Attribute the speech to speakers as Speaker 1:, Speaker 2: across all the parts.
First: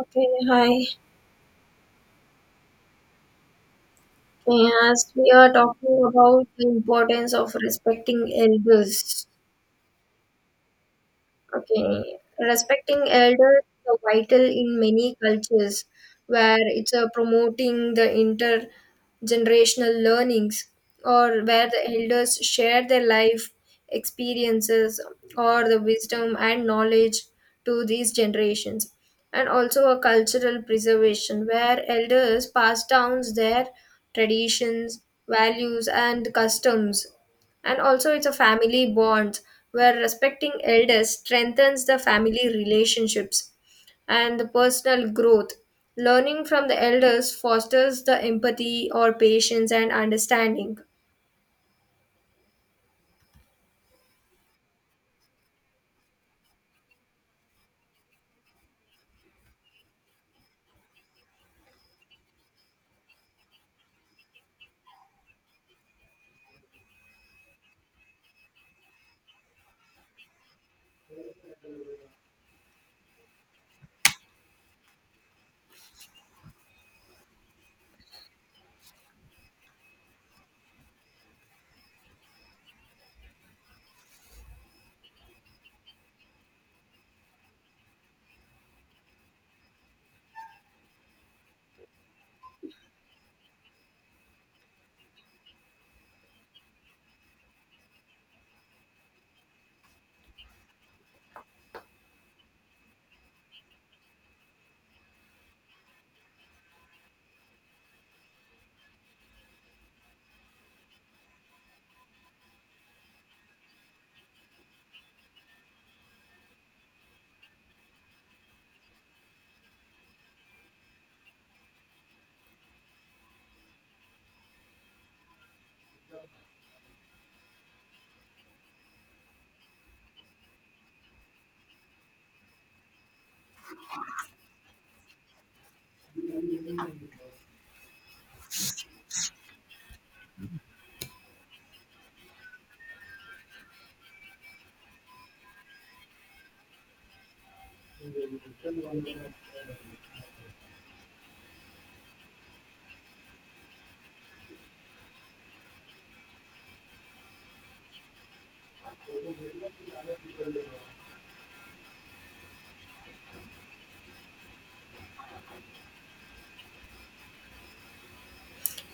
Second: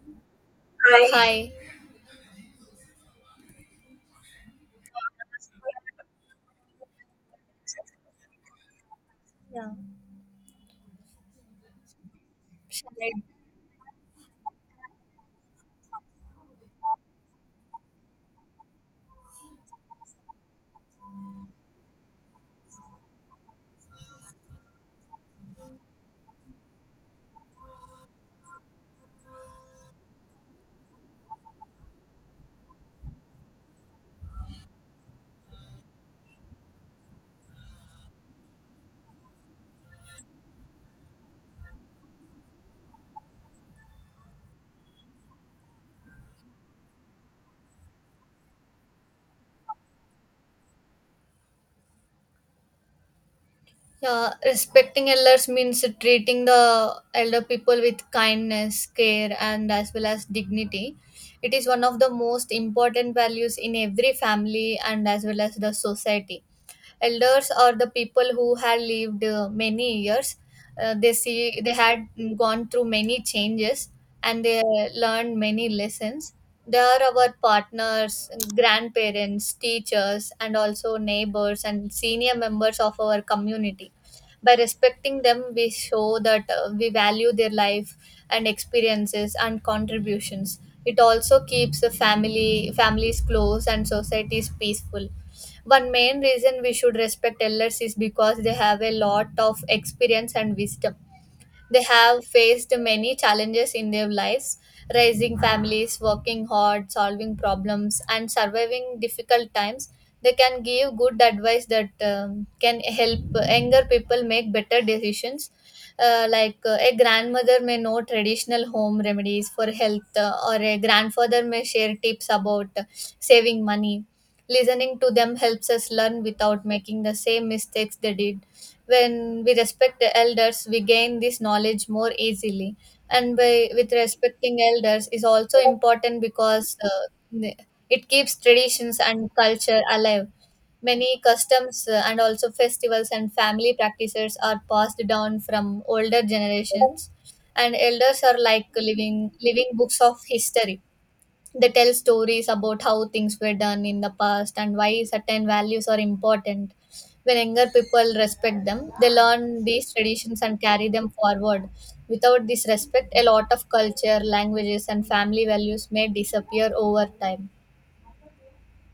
Speaker 1: Okay, hi.
Speaker 2: Hi. Hi.
Speaker 1: As we are talking about the importance of respecting elders.
Speaker 2: Yeah.
Speaker 1: Okay.
Speaker 2: Should.
Speaker 1: Respecting elders is vital in many cultures where it's promoting the intergenerational learnings, or where the elders share their life experiences or the wisdom and knowledge to these generations. And also a cultural preservation where elders pass down their traditions, values, and customs, and also it's a family bond where respecting elders strengthens the family relationships and the personal growth. Learning from the elders fosters the empathy or patience and understanding.
Speaker 2: Yeah, respecting elders means treating the elder people with kindness, care, and as well as dignity. It is one of the most important values in every family and as well as the society. Elders are the people who had lived many years, they see they had gone through many changes, and they learned many lessons. They are our partners, grandparents, teachers, and also neighbors and senior members of our community. By respecting them, we show that we value their life and experiences and contributions. It also keeps the family families close and societies peaceful. One main reason we should respect elders is because they have a lot of experience and wisdom. They have faced many challenges in their lives, raising families, working hard, solving problems, and surviving difficult times. They can give good advice that can help younger people make better decisions. Like a grandmother may know traditional home remedies for health, or a grandfather may share tips about saving money. Listening to them helps us learn without making the same mistakes they did. When we respect the elders, we gain this knowledge more easily. And by with respecting elders is also important because it keeps traditions and culture alive. Many customs and also festivals and family practices are passed down from older generations, and elders are like living books of history. They tell stories about how things were done in the past and why certain values are important. When younger people respect them, they learn these traditions and carry them forward. Without this respect, a lot of culture, languages, and family values may disappear over time.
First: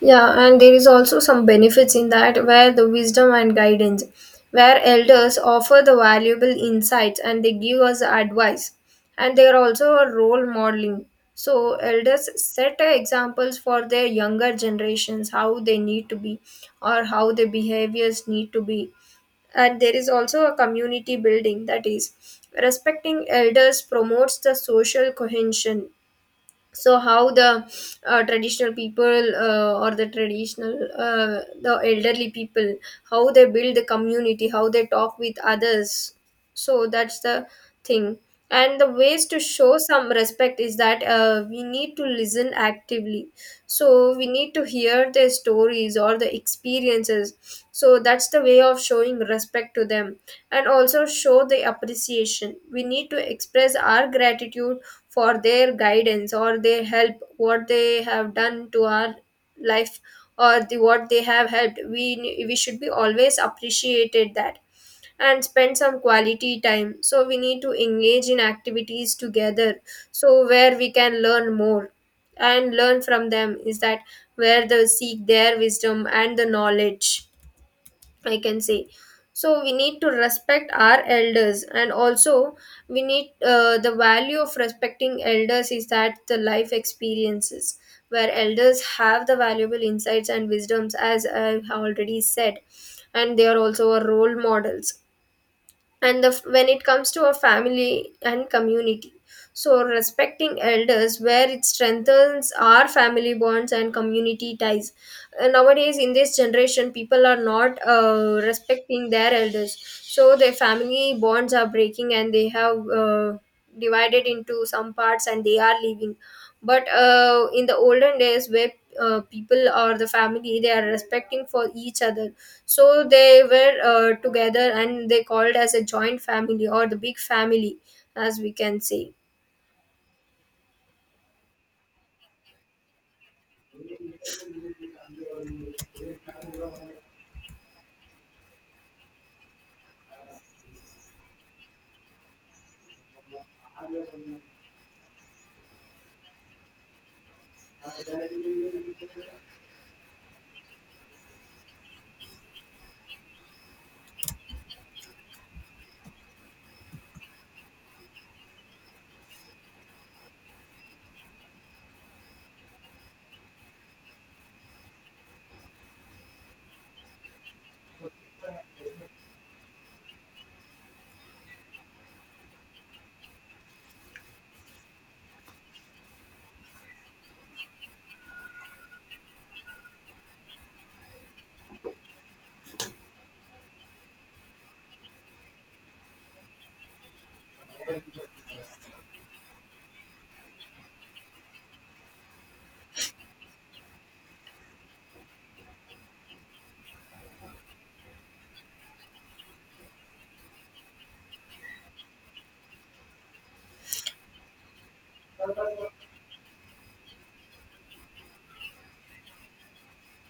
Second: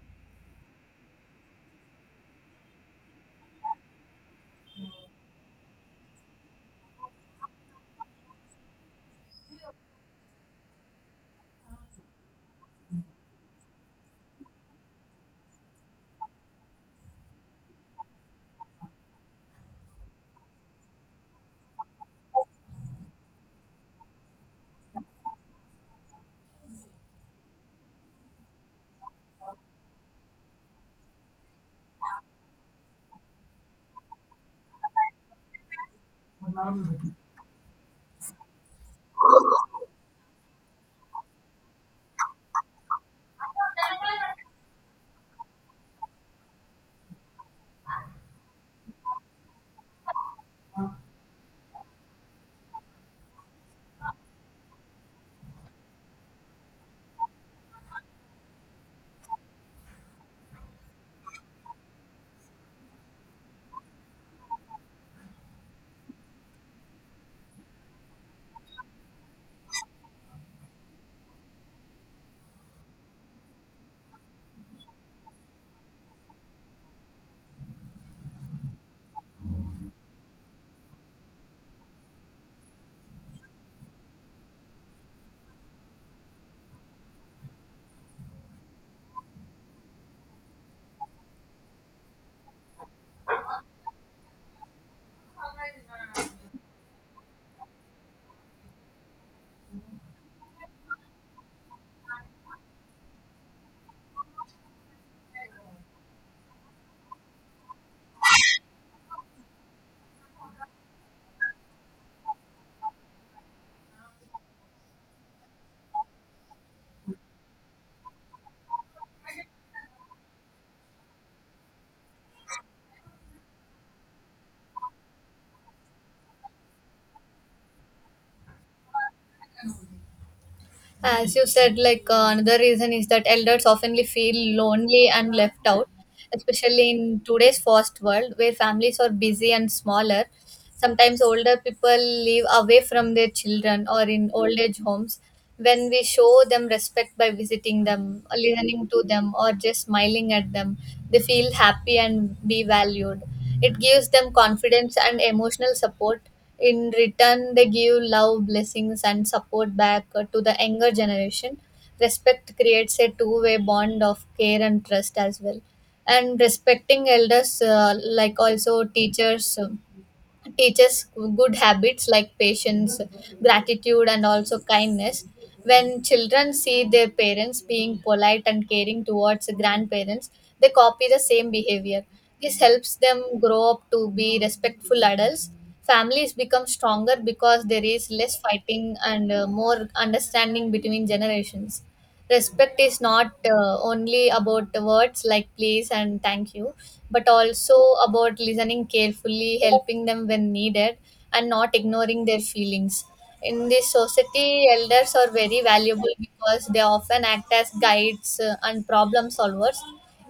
Speaker 1: Yeah, and there is also some benefits in that, where the wisdom and guidance, where elders offer the valuable insights and they give us advice, and they are also a role modeling. So elders set examples for their younger generations, how they need to be or how their behaviors need to be. And there is also a community building, that is respecting elders promotes the social cohesion, so how the traditional people or the traditional the elderly people, how they build the community, how they talk with others. So that's the thing. And the ways to show some respect is that we need to listen actively, so we need to hear their stories or the experiences. So that's the way of showing respect to them. And also show the appreciation, we need to express our gratitude for their guidance or their help, what they have done to our life, or the what they have helped. We should be always appreciated that. And spend some quality time. So we need to engage in activities together, so where we can learn more and learn from them, is that where they seek their wisdom and the knowledge. I can say. So we need to respect our elders, and also we need, the value of respecting elders is that the life experiences, where elders have the valuable insights and wisdoms, as I've already said. And they are also our role models. And the, when it comes to a family and community, so respecting elders where it strengthens our family bonds and community ties. Nowadays in this generation people are not respecting their elders, so their family bonds are breaking and they have divided into some parts and they are leaving. But in the olden days where people or the family, they are respecting for each other, so they were together and they called as a joint family or the big family, as we can say.
Speaker 2: As you said, like another reason is that elders oftenly feel lonely and left out, especially in today's fast world where families are busy and smaller. Sometimes older people live away from their children or in old age homes. When we show them respect by visiting them, listening to them, or just smiling at them, they feel happy and be valued. It gives them confidence and emotional support. In return, they give love, blessings, and support back, to the younger generation. Respect creates a two-way bond of care and trust as well. And respecting elders, like also teachers, teaches good habits like patience, gratitude, and also kindness. When children see their parents being polite and caring towards grandparents, they copy the same behavior. This helps them grow up to be respectful adults. Families become stronger because there is less fighting and more understanding between generations. Respect is not only about the words like please and thank you, but also about listening carefully, helping them when needed, and not ignoring their feelings. In this society, elders are very valuable because they often act as guides and problem solvers.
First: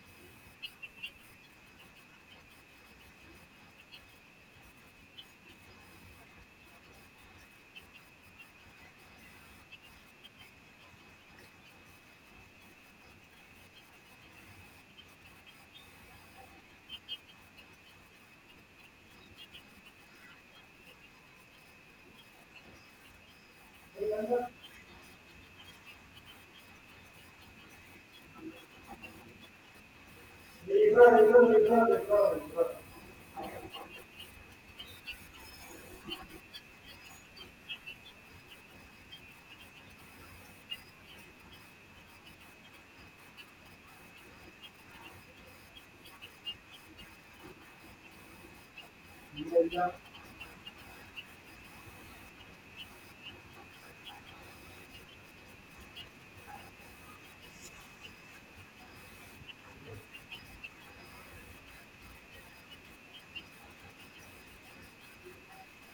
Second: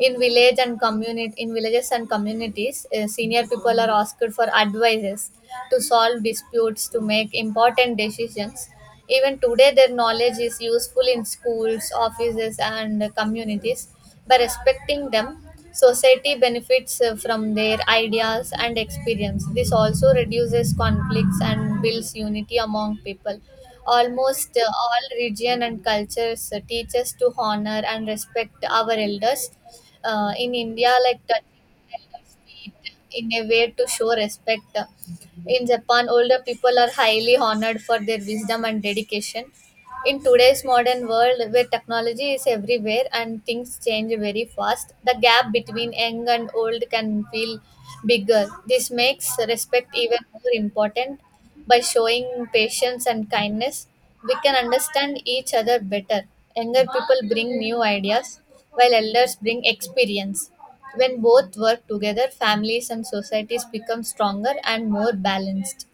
Speaker 2: In villages and communities, senior people are asked for advices, to solve disputes, to make important decisions. Even today, their knowledge is useful in schools, offices, and communities. By respecting them, society benefits from their ideas and experience. This also reduces conflicts and builds unity among people. Almost all region and cultures teach us to honor and respect our elders. In India, like sweet in a way to show respect. In Japan, older people are highly honored for their wisdom and dedication. In today's modern world, where technology is everywhere and things change very fast, the gap between young and old can feel bigger. This makes respect even more important. By showing patience and kindness, we can understand each other better. Younger people bring new ideas, while elders bring experience. When both work together, families and societies become stronger and more balanced.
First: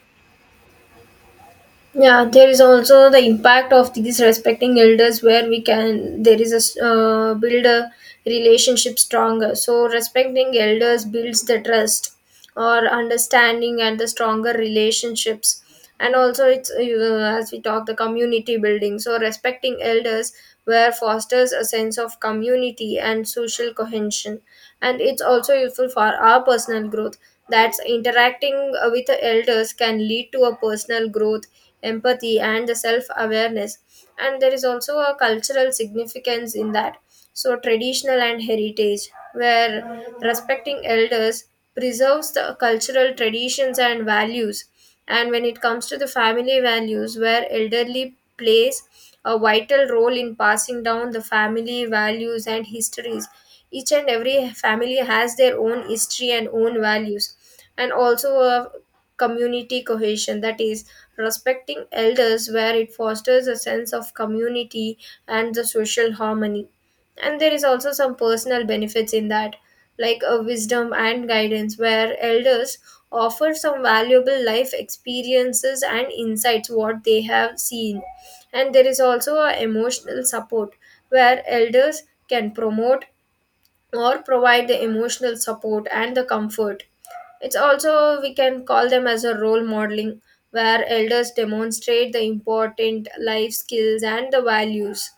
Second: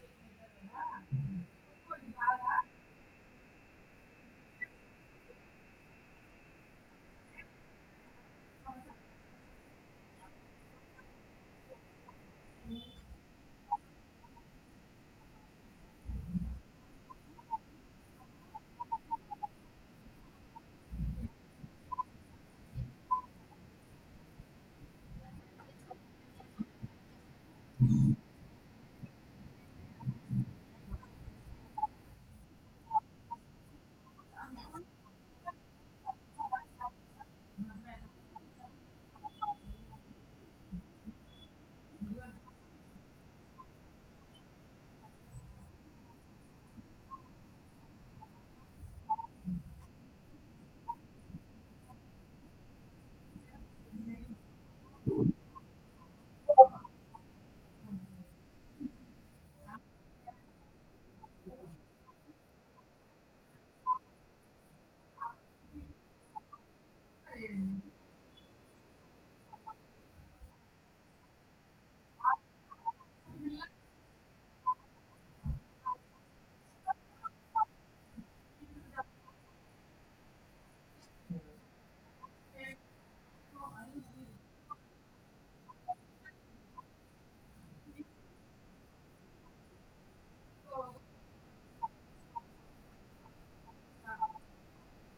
Speaker 1: Yeah, there is also the impact of these respecting elders, where we can, there is a build a relationship stronger. So respecting elders builds the trust or understanding and the stronger relationships. And also it's as we talk the community building. So respecting elders where fosters a sense of community and social cohesion. And it's also useful for our personal growth. That's interacting with the elders can lead to a personal growth, empathy, and the self awareness. And there is also a cultural significance in that, so traditional and heritage where respecting elders preserves the cultural traditions and values. And when it comes to the family values, where elderly plays a vital role in passing down the family values and histories. Each and every family has their own history and own values. And also a community cohesion, that is respecting elders where it fosters a sense of community and the social harmony. And there is also some personal benefits in that, like a wisdom and guidance where elders offer some valuable life experiences and insights, what they have seen. And there is also a emotional support where elders can promote or provide the emotional support and the comfort. It's also, we can call them as a role modeling, where elders demonstrate the important life skills and the values.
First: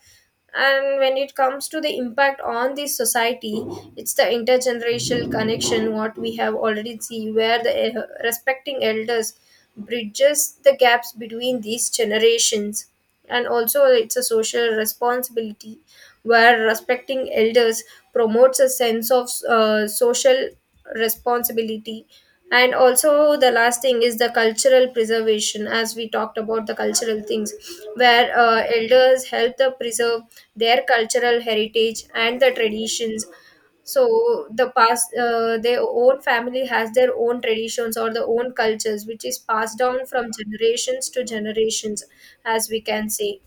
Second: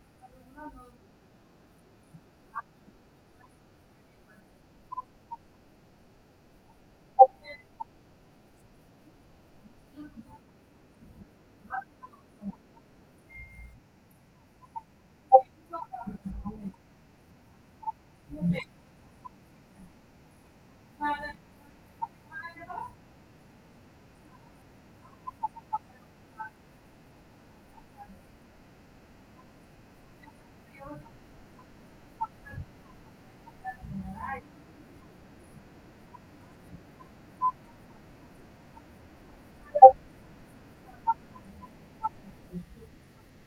Speaker 1: And when it comes to the impact on the society, it's the intergenerational connection, what we have already see, where the respecting elders bridges the gaps between these generations. And also it's a social responsibility, where respecting elders promotes a sense of social responsibility. And also the last thing is the cultural preservation, as we talked about the cultural things, where elders help to preserve their cultural heritage and the traditions. So the past, their own family has their own traditions or their own cultures, which is passed down from generations to generations, as we can say.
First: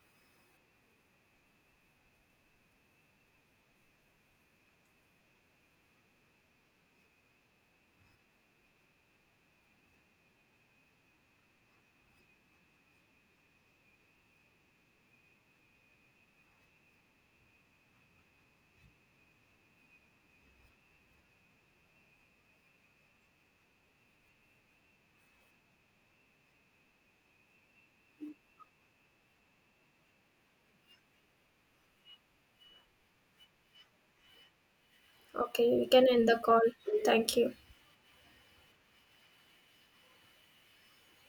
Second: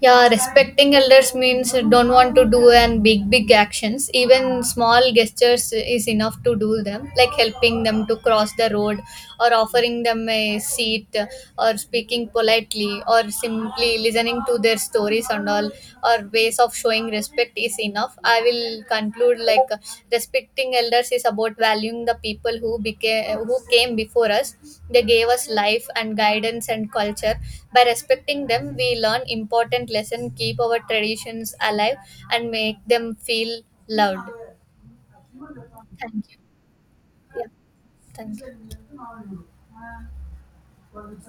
Speaker 2: Yeah, respecting elders means don't want to do and big big actions. Even small gestures is enough to do them, like helping them to cross the road, or offering them a seat, or speaking politely, or simply listening to their stories and all, or ways of showing respect is enough. I will conclude like, respecting elders is about valuing the people who became who came before us. They gave us life and guidance and culture. By respecting them, we learn important lesson, keep our traditions alive, and make them feel loved.
Speaker 1: Okay, we can end
Speaker 2: Thank
Speaker 1: the
Speaker 2: you.
Speaker 1: call. Thank
Speaker 2: Yeah,
Speaker 1: you.
Speaker 2: thank you.